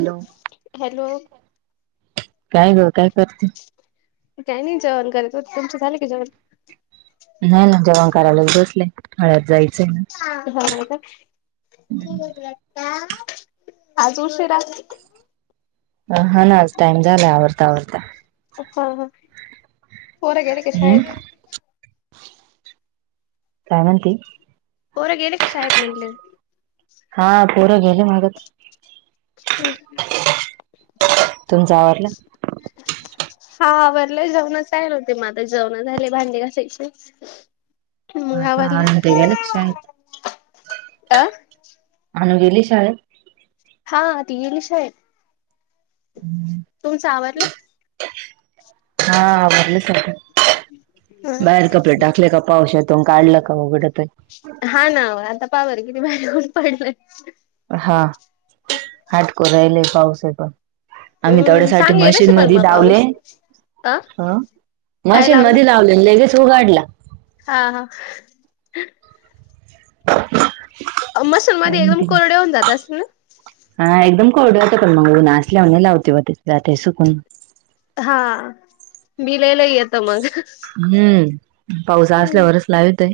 Hello hello काय ग काय करते त्यांनी जेण करत हो तुमच झालं की जेण नाही ना जेवण करायलाच बसलंय खळ्यात जायचंय ना मा ना आज उशीरा हा ना टाइम झालाय आवडता आवरता हा हा पोरं गेले का हम् शाळेत का म्हती पोरा गेले कशा आहेत म्हटले हा पुरं गेले मग हम् तुमचं आवरलं हा बरले जेवण ल होते मता जेवण झाले भांडी घासायचे मग आ का आवरलं अण ते या लक्ष अ आणण गेली शाळे हा ति ललिशाय हम्म तुमचावरला हा आवडलं सख बाहेर कपडे टाकले का पावस येतो आणि काढलं की उघडतोय. हा ना आता पाहा बर किती भारी ऊन पडलंय. हा हाडको राहिले पावस पण! आम्ही हम्म तेवढ्यासाठी सांगेलच मशीन पण मध्ये मग लावले. पाऊस अ काय मशीन लावलं मध्ये लावले ललेगेच उघाडला. हा! [inaudible] मशन काय मध्ये एकदम म्हणते कोरड होऊन जात असतील ना? हा एकदम कोरड होत मग नाचल्यावणी लावते म सुकून. हा बिल लय येत मग? हम्म! पावस असल्यावरच लावत आहे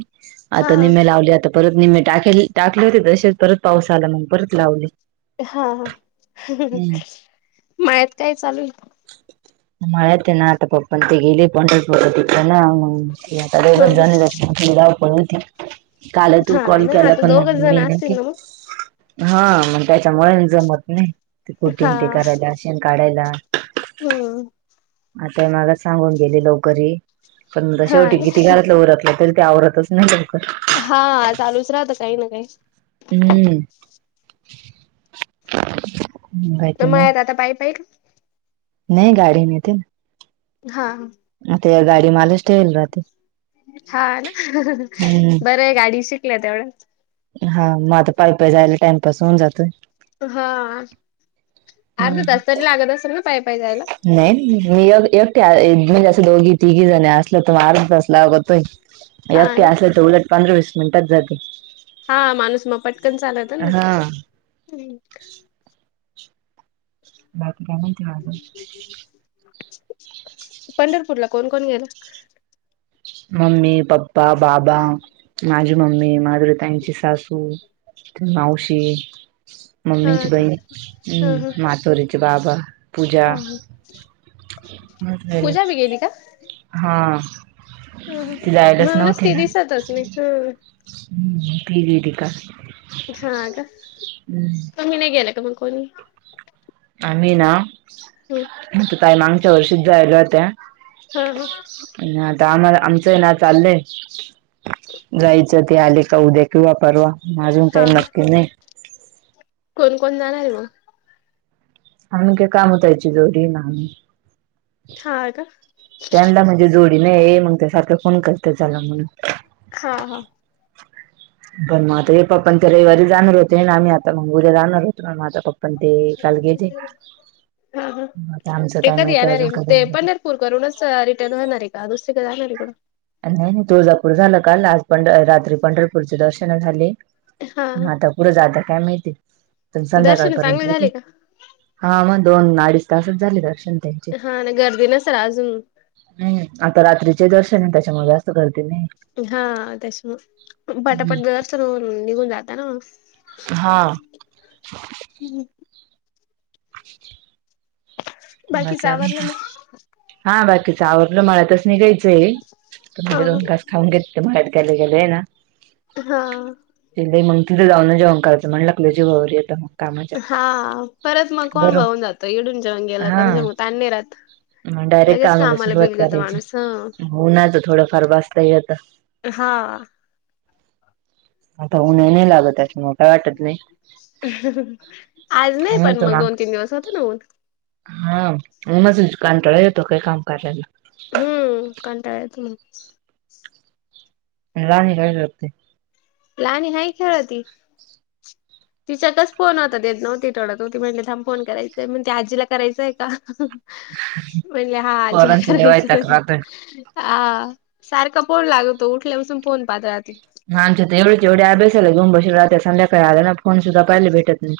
हा आता नाही लावले आता. परत निम्मे टाके टाकले होते तसेच परत पाऊस आला मग परत लावले. हा हा! हम्म. मळ्यात काय चालू आहे? म ते ना आता पप्पा न ते गेलेत पंढरपूरला आता दोघच जाण, आहे? त्याची लय धावपळ पण होती. काल तू हा कॉल ना केला आता पण दोघच जण मीन असतील ना मग? हा मग त्याच्यामुळे जमत नाही कुटी हा न ते करायला ते शेण काढायला. हम्! आता मगाशी सांगून गेली लवकर ये, पण हा शेवटी किती ना घलातलं उरकलं तरी ते आवरतच नाही लवकर. हा चालूच राहत काही ना काही. हम्! मळ्यात आता पायी पायी का? नाही गाडी नेते ना. हा! आता हे गाडी मलाच ठेवले राहते. छान! हम्म बरं आहे गाडी शिकल्या तेवढंच. हा मग आता पाय पाय जायला टाइमपास होऊन जातोय. हा अर्धा हम्म तास तरी लागत असेल ना पाय पाय जायला? नाही मी एकटे म्हणजे असं दोघी तिघी जण असलं तर म आर्ध तासला अगतोय. हा एकटी ना असले तर उलट पंधरा वीस मिनिटात जाते. हा माणूस म पटकन चालातो ना! हा बाकी म्हणती अजून? पंढरपूरला कोण कोण गेल? मम्मी, पप्पा, बाबा माझी मम्मी, माधुरीताईची सासू मावशी हा मम्मीची का बहीण हा हम् मातोरीचे बाबा पूजा पूजा बी गेली का? हा! ती जायलाच म्हणूनच ती दिसतच नाही ह! हम्म हा का! हम्म! तुम्ही नाय गेला का कोणी आम्ही ना ह आता कामागच्या वर्षी जायला होत्या. हा हा पण आता आम्हाला आमचं ना चाललंय. जायचं ते आले का उद्या किंवा परवा म आजून हा काही हा नक्की नाही. कोण कोण जाणार आहे मग? आम्ही काय कामुताई ची जोडी आम्ही हा का त्यांना म्हणजे जोडी बी नाही मग त्या सारखं फोन करतीये चला म्हणून. हा हा! पण मझ हे पप् पण त्या रविवारी जाणार होते ना आम्ही आता मंगुर जाणार होतोण माझा पप्पा पण ते काल घेेत हा हा आता आमचं काय माहिती आहे अजून कध पूर करूनच रिटर्न होणार आहे का दुसरी का जाणार आहे कोड नाही नाही तुळजापूर झालं काल आज पंढ रात्री पंढरपूरचे दर्शन झाले ह हा आता पुरे जाात काय माळते प दर्शन संध्याकाळपर्यंत चांगले झाले येते का हा मग दोन अडीच तासच झाले दक्षण ते हा ना गर्दी न सर अजून हम् आता रात्रीचे दर्शन आहे त्याच्यामुळे अस करतेने हा त्यास म पटापट हम्म जरच ना निघून जाता ना हा हम्म [unintelligible] बाकीच बाकी आवरलं मग हा बाकीच आवडलं मलातच निघायच हा म्हणजे दोन कास खाऊन घेत बाहेत गेले गेले ना हा त मग तिथं जाऊं जेंण कयचं म्हण लागलं जीवरलीता मग कामाच्या हा परत मग कोण गरम बऊून जातो इडून जेवण गेला का हा म्हणजे मग ताणे राहात मग डायरेक्ट कामाला सुरुवात करायची हं होनच थोडंफार बस्त होतं हा आता उनही नाही लागत त्याच्यामुळे काय वाटत नाही आज नाही पण मग दोन तीन दिवस होत नान हा म माझ कांटाळा येतो काही काम करायला हम्म कंटाळेत लाहान कायगते लाणी हा खेळ त तिच्याकच फोन होता देत नव्हती टोडत होती म्हणले थांब फोन करायचंय मग त ते आजीला करायचंय का म्हणले हा आजीला पोरांचा लय वैताग करायचं राहतोय अ सारखा फोन लागतो उठल्यापासून फोन पात्रात आमच्या तेवढेच एवढे अभ्यासला घेऊ ब राातत संध्याकाळी आल्या ना फोन सुद्धा पहिले भेटत नाही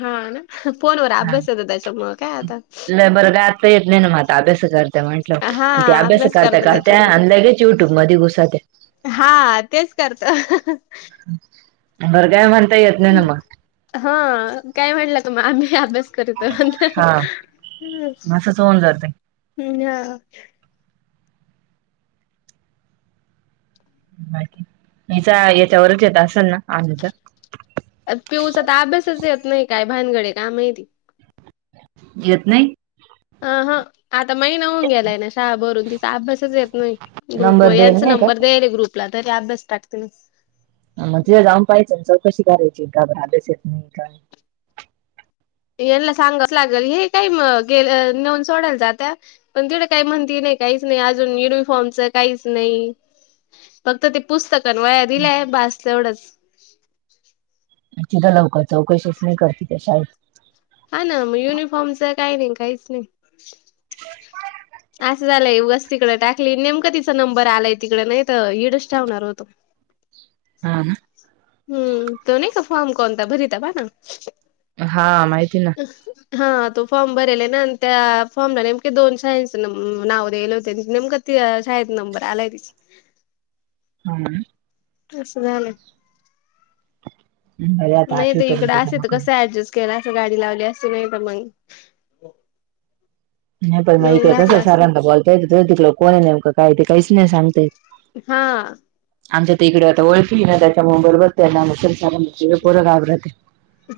हा ना फोनवर अभ्यास येतो त्याच्या म काय आता बरगात येत नाही ना मात अभ्यास करते म्हण अ हा ते अभ्यास करता करतो करते त्याच्यामुळं अंदगेच यूट्यूब मध कुसात हा तेच करत. घर कााय म्हणता येत नाही न मग. हा काय म्हटलं का मग आम्ही अभ्यास. करता हा असंच होऊन जातय म्ह् ह. बा याचा याच्यावरच येत असेल ना आजच्या. पीऊस आता अभ्यासच येत नाही काय भानगडे काय माहिती. घेत नाही. अ ह आता महिना होऊन गेलाय ना शाळा भरून तिचा अभ्यासच येत. नाही ग्रुप व नंबर देईल यांचा नाही का नंबर द्याय र ग्रुपला तरी अभ्यास टाकते मी. मग तिथे जाऊन पाहियचं चौकशी करायची का बरा अभ्यास येत नाही काय. यांना सांगाच लागेल हे काही गे नेऊन सोडायला जात्या. पण तवढं काही म्हणती नाही काहीच नाही अजून युनिफॉर्मच काहीच नाही. फक्त ते पुस्तक आणि वया दिले भास एवढंच. तिथं लवकर चौकशीच नाही कर त त्या शाळेत. हा ना मग युनिफॉर्मच काही नाही काहीच नाही अस. झालंयगस तिकडे टाकली नेमकां तिचा नंबर आलाय तिकडे नाही तर हीडच ठेवणार होतो. [unintelligible] हा ना. हम्म तो नाही का फॉर्म कोणता भरीता पहा हा माहिती ना. हा तो फॉर्म भरला आहे ना आणि त्या फॉर्मला नेमके दोन शाळेचं नाव दले होते नेमकं. ते शाळेत नंबर आलाय तिच. [unintelligible] तसं झालं. बरे आता नाही आठवी तर इकडं पर्यंत असे जमा तर करून कसं ऍडजस्ट केलं अस गाडी लावली अस नाही तर मग. नाही पण मग नेऊन इकड घातला कसं असतं सरांना बोलता येत तिककडे कोणी नेमक काय ते काहीच नाही सांगता येत. हा. आमच्या ते इकडे आता ओळखी ना त्याच्यामुळें बरबरना पोरं घाबरते.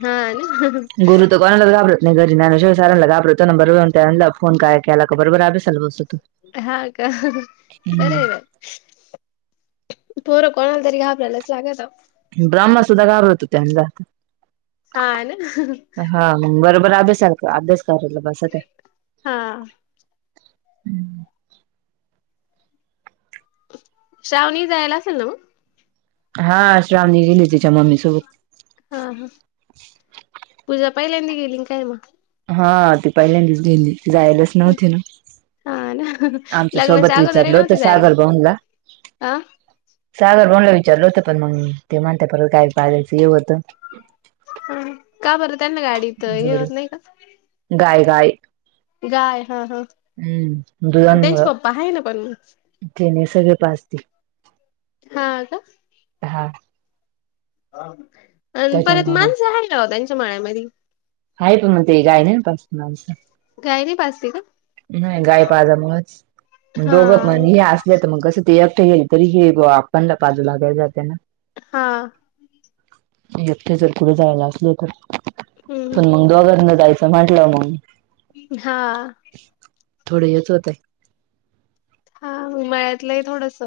हा आणि गुरु तर कोणालाच घाबरत नाही घरी ज्ञानेश्वर सरांना फोन केले की बरोबर अभ्यासाला बसतो. हा का. हम्म पोरं कोणाला तरी घाबरायलाच लागल. ब्राह्म सुद्धा घाबरत होते त्यांनला. हा ना. हा बरोबर अभ्यास अभ्यास करायला बसते. हा. श्रावणी जायला असेल ना मग. हा श्रावणी गेली तिच्या मम्मी सोबत. हा हा पूजा पाहिल्यांद गेली काय मग. हा ती पहिल्यांदीच घेली ते जायलच नव्हती ना. हा ना. आमच्या सोबत लग्नाच्या अगोदर ही विचारलं होत नव्हती जायला सागर भाऊंना का आ सागर भाऊंना विचारलं होत पण मग ते म्हणता परत काय पाच हेव होतं. ह का बरं त्यांना गाडीत हे जोडी होत नाही का. गाय गाय. गाय हा हा. हम्म त्यांचे दुधामुळे पप्पा आहे ना पण मग तेने सगळे पाजते. हा का. हा. आणि परत त्याच्यामुळे मग माणसं आहे ना त्यांच्या मळ्यामधी. हा पण मग ते गाय नाही पास मासं गाय नाही पाजते का? नाही गाय पाजामुळेच दोघं पण हा हे आस मग कसं ते एकटं येईल तरी हे आपणला बाजू लागायला जाते ना. हा. एकथे जर पुुढे जायला असले तर हम्म. मग दोघर न जायचं म्हंटलं मग. हा. थोडं हेच होत. हा मळ्यात लय थोडस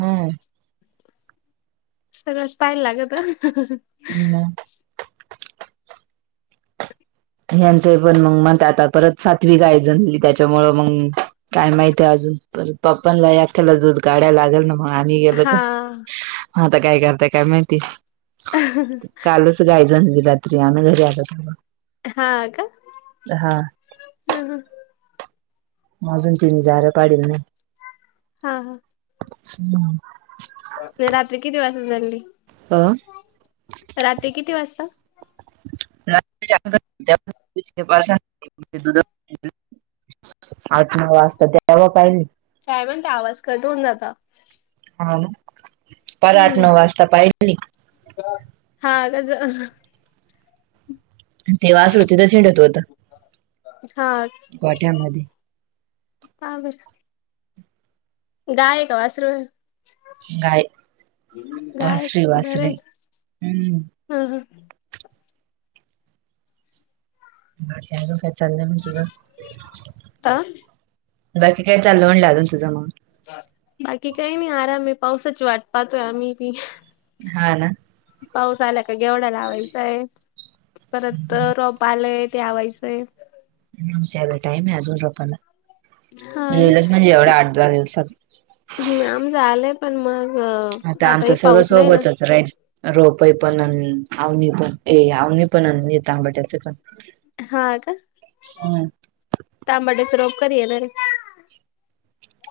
हा. सगळंच पाहायला लागत. हम्म. यांचे पण मग म आता परत सात्विक आयजण झाली त्याच्यामुळं मग काय माहितीय अजून प पप्पांला याख्याला दोध गाड्या लागेल ना मग. आ गेलो हा तर आता काय करताय काय माहिती कालच गायचली रात्री आम्ही घरी आलं. हा का. हा. हम् हम अजून तुम्ही जा र पाडल नाही. हा हा [inaudible] रात्री किती वाजता झाली. हं किती वाजता रात्री अकरा वाजताच्या होत्या बाजारात. आठ नऊ वाजता द्याव पाहिले. काय म्हण ते आवाज कटवून जाता. हा परराठ हम्म नऊ वाजता पाहिजे. हा ज ते वासरू तिथेच हिंडत होतो. हा गोठ्यामध्ये. बा बर. गाय का वासरू. गाय गाय वासरी रे वासरी हम्म हा. ह त्या काय चाललंय म्हण तुझ. आ बाकी काय चालवणलं अजुन नतुझ मग. बाकी काय नाही आराम पाऊसच वाट पातोय आमही पी.. हा ना. पाऊस आला का गेवळ्याला आवायचाय परत रोप आलाय तेलावायचंय टाम आहे अजून रोपला हा येेलच म्हणजे एवढा आठ दहा दिवसात.. ह आम झालंय पण मग.. आता आमचं आताही सगळं पाऊस नाही ना सोबतच राहील. रोपई पण आवनी पण ए आवनी पण येत आंबाट्याचे पण. हा का. हम्. तांबड्याच रोप कधी येणार रे.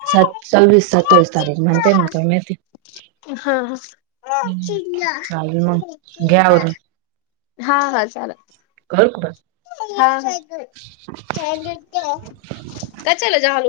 स चोवीस सत्तावीस तारीख मण ते म का मती.. हा. चालेल मग घे आवरून हा हा चाल काय कुठ [unintelligible]